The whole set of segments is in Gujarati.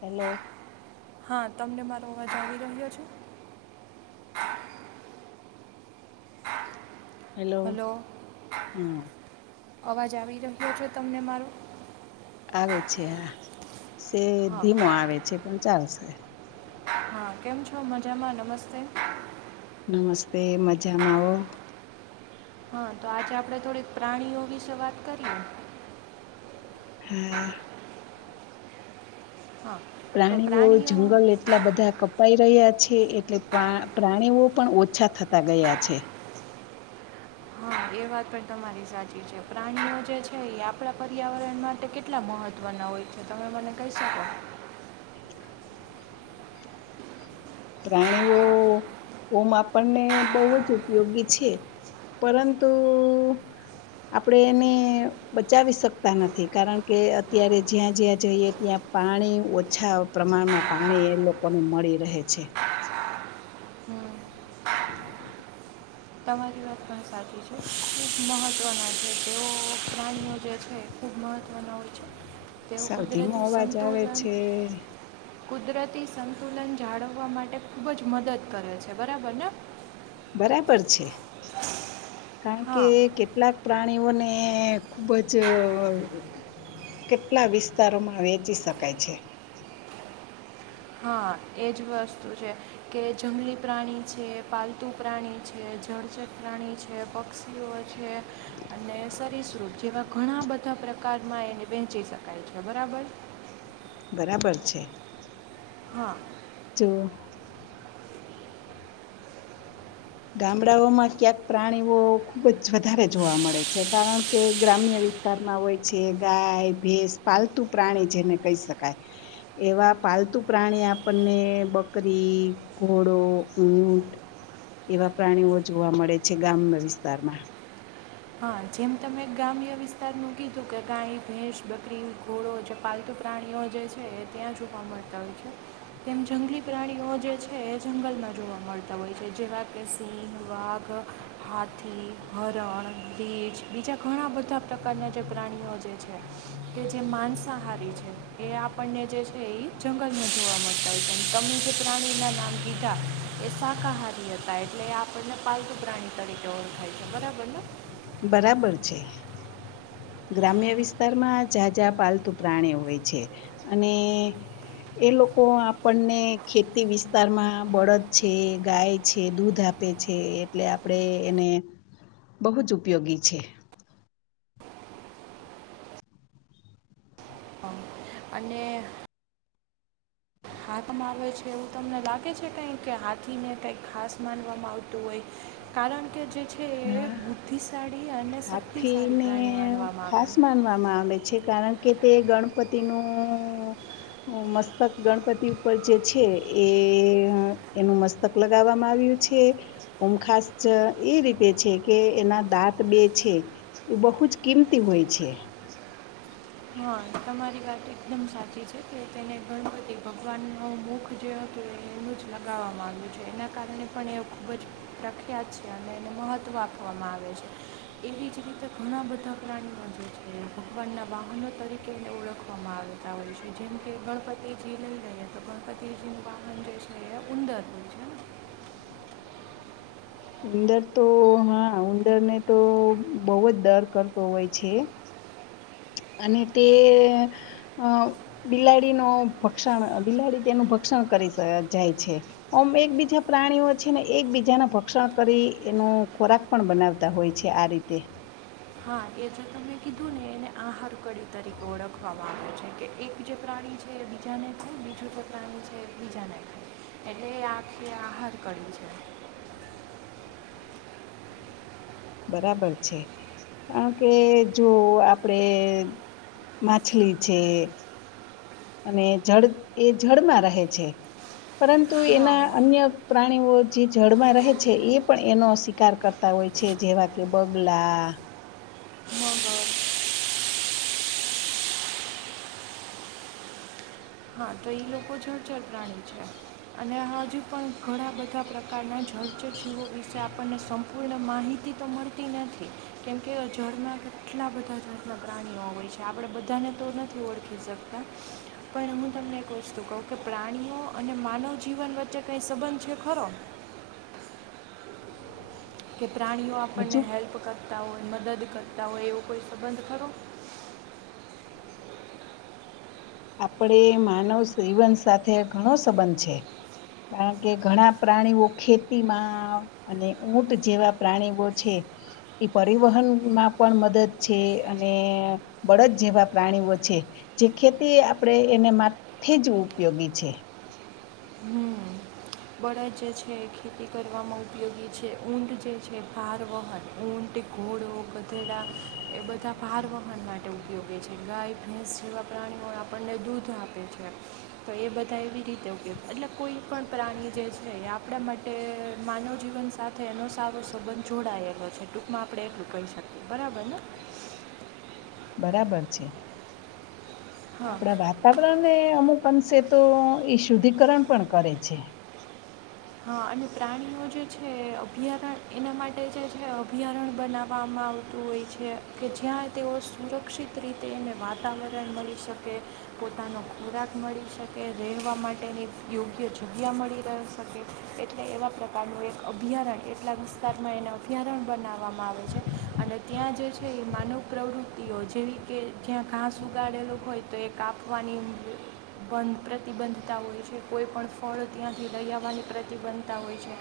હેલો હા તમને મારો અવાજ આવી રહ્યો છે હેલો હલો હા અવાજ આવી રહ્યો છે તમને મારો આવે છે હા સે હા ધીમો આવે છે પણ ચાલશે હા કેમ છો મજામાં નમસ્તે નમસ્તે મજામાં આવો હા તો આજે આપડે થોડીક પ્રાણીઓ વિશે વાત કરીએ હમ. હા તો પ્રાણીઓ જંગલ એટલા બધા કપાઈ રહ્યા છે એટલે પ્રાણીઓ પણ ઓછા થતા ગયા છે. હા એ વાત પણ તમારી સાચી છે પ્રાણીઓ જે છે એ આપણા પર્યાવરણ માટે કેટલા મહત્વના હોય છે તમે મને કહી શકો પ્રાણીઓ હોમ આપણને બવ જ ઉપયોગી છે પરંતુ આપડે એને બચાવી શકતા નથી કારણ કે અત્યારે જ્યાં જ્યાં જઈએ ત્યાં પાણી ઓછા પ્રમાણમાં પાણી એ લોકોને મળી રહે છે. તમારી વાત પણ સાચી છે ખુબ મહત્વના છે તેઓ પ્રાણીઓ જે છે ખુબ મહત્વના હોય છે તેઓ સાવ ધીમો કુદરતી અવાજ આવે સંતુલન છે કુદરતી સંતુલન જાળવવા માટે ખૂબ જ મદદ કરે છે બરાબરને બરાબર છે કારણ કે હા કેટલાક પ્રાણી પ્રાણીઓને ખુબ જ કેટલા વિસ્તારોમાં વેચી શકાય છે હા એજ વસ્તુ છે કે જંગલી પ્રાણી છે પાલતુ પ્રાણી છે જળચત પ્રાણી છે પક્ષીઓ છે અને સરીસૃપ જેવા ઘણા બધા પ્રકારમાં એને વેંચી શકાય છે બરાબર બરાબર છે હા જો ગામડાઓમાં ક્યાંક પ્રાણીઓ ખૂબ જ વધારે જોવા મળે છે કારણ કે ગ્રામ્ય વિસ્તારમાં હોય છે ગાય ભેસ પાલતુ પ્રાણી જેને કહી શકાય એવા પાલતુ પ્રાણી આપણને બકરી ઘોડો ઊંટ એવા પ્રાણીઓ જોવા મળે છે ગામના વિસ્તારમાં હા જેમ તમે ગ્રામ્ય વિસ્તારનું કીધું કે ગાય ભેંસ બકરી ઘોડો જે પાલતુ પ્રાણીઓ જે છે એ ત્યાં જોવા મળતા હોય છે તેમ જંગલી પ્રાણીઓ જે છે એ જંગલમાં જોવા મળતા હોય છે જેવા કે સિંહ વાઘ હાથી હરણ રીછ બીજા ઘણા બધા પ્રકારના જે પ્રાણીઓ જે છે કે જે માસાહારી છે એ આપણને જે છે એ જંગલમાં જોવા મળતા હોય છે અને તમે જે પ્રાણીના નામ કીધા એ શાકાહારી હતા એટલે એ આપણને પાલતુ પ્રાણી તરીકે ઓળખાય છે બરાબર ને બરાબર છે ગ્રામ્ય વિસ્તારમાં જાં જાાં પાલતુ પ્રાણીઓ હોય છે અને એ લોકો આપણને ખેતી વિસ્તારમાં બળદ છે ગાય છે દૂધ આપે છે એટલે આપણેે એને બહુજ ઉપયોગી છે અને હાથીમાં આવે છે એવું તમને લાગે છે કંઈ કે હાથીને કંઈક ખાસ માનવામાં આવતું હોય કારણ કે કે જે છે એ હા બુદ્ધિશાળી અને શક્તિશાળી હાથીને પ્રાણી માનવામાં ખાસ આવ્યા માનવામાં આવે છે કારણ કે તે ગણપતિ નું મસ્તક ગણપતિ ઉપર જે છે એ એનું મસ્તક લગાવવામાં આવ્યું છે ઓમખાસ એ રીતે છે કે એના દાંત બે છે એ બહુ જ કિંમતી હોય છે હા તમારી વાત એકદમ સાચી છે કે તેને ગણપતિ ભગવાનનો મુખ જે હતું એ એનું જ લગાવવામાં આવ્યું છે એના કારણે પણ એ ખૂબ જ પ્રખ્યાત છે અને એને મહત્વ આપવામાં આવે છે એવી જ રીતે ઘણા બધા પ્રાણીઓ જે છે ભગવાનના વાહનો તરીકેને ઓળખવામાં આવતા હોય છે જેમ કે ગણપતિજી લઈ લઈએ તો ગણપતિજી નું વાહન જે છે એ ઉંદર હોય છે ઉંદર તો હા ઉંદરને તો બહુ જ ડર કરતો હોય છે અને તે અ બિલાડી ન ભક્ષણ બિલાડી તેનું ભક્ષણ કરી જાય છે આમ એકબીજા પ્રાણીઓ છે ને એકબીજાના ભક્ષણ કરી એનો ખોરાક પણ બનાવતા હોય છે આ રીતે હા એ જે તમે કીધું ને એને આહાર કડી તરીકે ઓળખવામાં આવ્યો છે કે એક જે પ્રાણી છે એ બીજાને ખાય બીજું જે પ્રાણી છે બીજાને ખાય એટલે આખી આહાર કડી છે બરાબર છે કારણ કે જો આપડે માછલી છે અને જળ એ જળમાં રહે છે પરંતુ હા એના અન્ય પ્રાણીઓ જે જળમાં રહે છે એ પણ એનો શિકાર કરતા હોય છે જેવા કે બગલા મગર હા તો એ લોકો જળચર પ્રાણી છે અને હજુ પણ ઘણા બધા પ્રકારના જળચરજીવો વિશે આપણને સંપૂર્ણ માહિતી તો મળતી નથી કેમકે જળના કેટલા બધા જળના પ્રાણીઓ હોય છે આપણે બધાને તો નથી ઓળખી શકતા પણ હું તમને એક વસ્તુ કહું કે પ્રાણીઓ અને માનવ જીવન વચ્ચે કંઈ સંબંધ છે ખરો કે પ્રાણીઓ આપણને હજુ હેલ્પ કરતા હોય મદદ કરતા હોય એવો કોઈ સંબંધ ખરો આપડે માનવ જીવન સાથે ઘણો સબંધ છે કારણ કે ઘણા પ્રાણીઓ ખેતીમાં અને ઊંટ જેવા પ્રાણીઓ છે એ પરિવહનમાં પણ મદદ છે અને બળદ જેવા પ્રાણીઓ છે જે ખેતી આપડે એને માથે જ ઉપયોગી છે હમ બળદ જે છે ખેતી કરવામાં ઉપયોગી છે ઊંટ જે છે ભારવહન ઊંટ ઘોડો ગધેડા એ બધા ભારવહન માટે ઉપયોગી છે ગાય ભેંસ જેવા પ્રાણીઓ આપણને દૂધ આપે છે તો એ બધા એવી રીતે ઉપયોગ એટલે કોઈ પણ પ્રાણી જે છે એ આપડા માટે માનવ જીવન સાથે એનો સારો સબંધ જોડાયેલો છે ટૂંકમાં આપણે એટલું કહી શકીએ બરાબર ને બરાબર છે હા આપડા વાતાવરણ ને અમુક અંશે તો એ શુદ્ધિકરણ પણ કરે છે હા અને પ્રાણીઓ જે છે અભયારણ એના માટે જે છે અભયારણ બનાવવામાં આવતું હોય છે કે જ્યાં તેઓ સુરક્ષિત રીતે ને વાતાવરણ મળી શકે પોતાનો ખોરાક મળી શકે રહેવા માટેની યોગ્ય જગ્યા મળી રહે શકે એટલે એવા પ્રકારનું એક અભયારણ એટલા વિસ્તારમાં એના અભયારણ બનાવવામાં આવે છે અને ત્યાં જે છે એ માનવ પ્રવૃત્તિઓ જેવી કે જ્યાં ઘાસ ઉગાડેલો હોય તો એ કાપવાની બંધ પ્રતિબંધતા હોય છે કોઈ પણ ફળ ત્યાંથી લઈ આવ વાની પ્રતિબંધતા હોય છે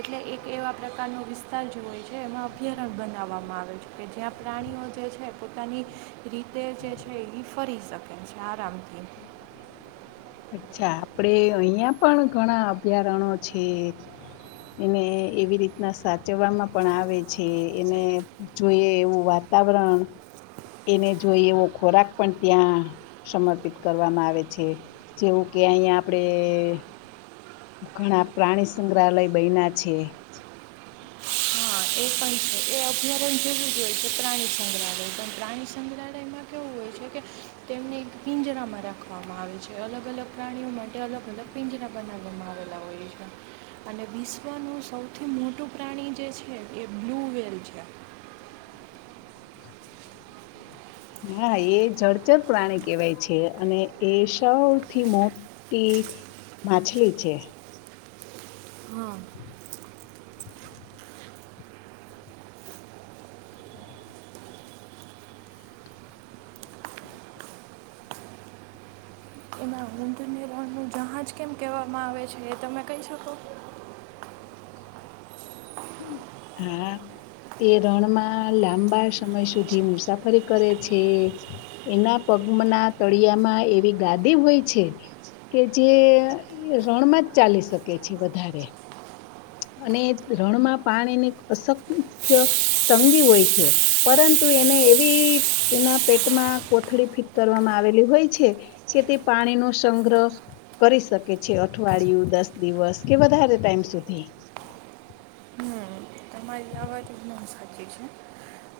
એટલે એક એવા પ્રકારનો વિસ્તાર જે હોય છે એમાં અભયારણ્ય બનાવવામાં આવે છે કે જ્યાં પ્રાણીઓ જે છે પોતાની રીતે જે છે ફરી શકે છે આરામથી અચ્છા આપડે અહીંયા પણ ઘણા અભયારણો છે એને એવી રીતના સાચવવામાં પણ આવે છે એને જોઈએ એવું વાતાવરણ એને જોઈએ એવો ખોરાક પણ ત્યાં સમર્પિત કરવામાં આવે છે જેવું કે અહીયા આપડે ઘણા પ્રાણી સંગ્રહાલય બયના છે હા એ પણ છે એ અભયારણ જેવું જ હોય છે પ્રાણી સંગ્રહાલય પણ પ્રાણી સંગ્રહાલયમાં કેવું હોય છે કે તેમને એક પિંજરામાં રાખવામાં આવે છે અલગ અલગ પ્રાણીઓ માટે અલગ અલગ પિંજરા બનાવવામાં આવેલા હોય છે અને વિશ્વનું સૌથી મોટું પ્રાણી જે છે એ બ્લુ વેલ છે હા એ જળચર પ્રાણી કેહેવાય છે અને એ સૌથી મોટીટી માછલી છે હા એમાં ઉંટની રણનું જહાજ કેમ કહેવામાં આવે છે એ તમે કહી શકો હા તે રણમાં લાંબા સમય સુધી મુસાફરી કરે છે એના પગમના તળિયામાં એવી ગાદી હોય છે કે જે રણમાં જ ચાલી શકે છે વધારે અને રણમાં પાણીની અસંખ્ય તંગી હોય છે પરંતુ એને એવી એના પેટમાં કોથળી ફીટ કરવામાં આવેલી હોય છે કે તે પાણી નો સંગ્રહ કરી શકે છે અઠવાડિયું દસ દિવસ કે વધારે ટાઈમ સુધી હમ તમારી આ વાત એકદમ સાચી છે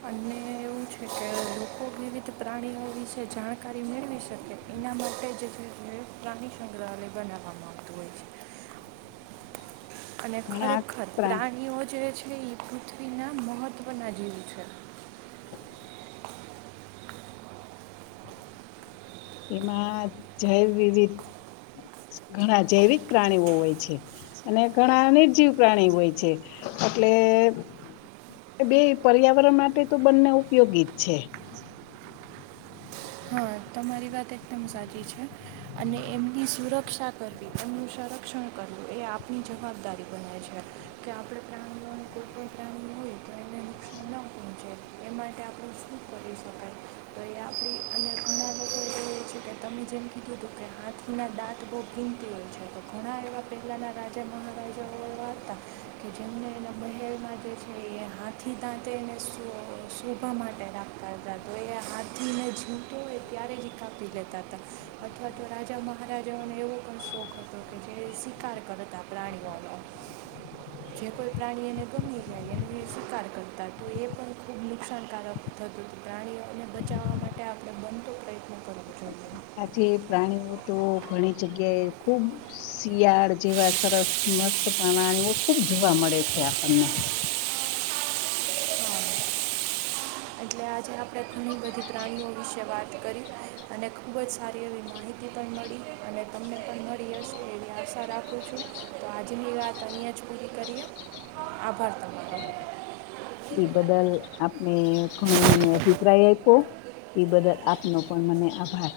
અને એવું છે કે લોકો વિવિધ પ્રાણીઓ વિશે જાણકારી મેળવી શકે એના માટે જ છે એ પ્રાણી સંગ્રહાલય બનાવવામાં આવતું હોય છે અને ઘણા ખરેખર પ્રા પ્રાણીઓ જે છે છે ઇ પૃથ્વીના મહત્ત્વના જીવ છે એમાં જૈવ વિવિધ ઘણા જૈવિક પ્રાણીઓ હોય છે અને ઘણા નિર્જીવ પ્રાણી હોય છે એટલે બેય પર્યાવરણ માટે તો બંને ઉપયોગી જ છે હા તમારી વાત એકદમ સાચી છે અને એમની સુરક્ષા કરવી એમનું સરક્ષણ કરવું એ આપની જવાબદારી બને છે કે આપણે પ્રાણીઓનું કોઈ પ્રાણી હોય તો એને નુકસાન ન પહોંચે એ માટે આપણે શું કરી શકાય તો એ આપડી અને ઘણા લોકો એવુ જ કે તમે જેમ કીધુંતું કે હાથીના દાંત બહુ કિંમતી હોય છે તો ઘણા એવા પહેલાંના રાજા મહારાજાઓ એવા હતા કે જેમને એના મહેલમાં જે છે એ હાથી દાંતે એને શો શોભા માટે રાખતા હતા તો એ હાથીને જીવ તો હોય ત્યારે જ કાપી લેતાતા અથવા તો રાજા મહારાજાઓનો એવો પણ શોખ હતો કે જે શિકાર કરતા પ્રાણીઓનો જે કોઈ પ્રાણી એને ગમી જાય એનો એ શિકાર કરતા તો એ પણ ખૂબ નુકસાનકારક થતુંતું પ્રાણીઓને બચાવવા માટે પડે બનતો પ્રયત્ન કરવો જોઈએ આજે પ્રાણીઓ તો ઘણી જગ્યાએ ખુબ શિયાળ જેવા સરસ મસ્ત પ્રાણીઓ ખુબ જોવા મળે છે આપણને એટલે આજે આપણે ઘણી બધી પ્રાણીઓ વિશે વાત કરી અને ખૂબ જ સારી એવી માહિતી પણ મળી અને તમને પણ મળી હશે એવી આશા રાખું છું તો આજની વાત અહીંયા જ પૂરી કરીએ આભાર તમારો એ બદલ આપને ઘણો મને અભિપ્રાય આયપો એ બદલ આપનો પણ મને આભાર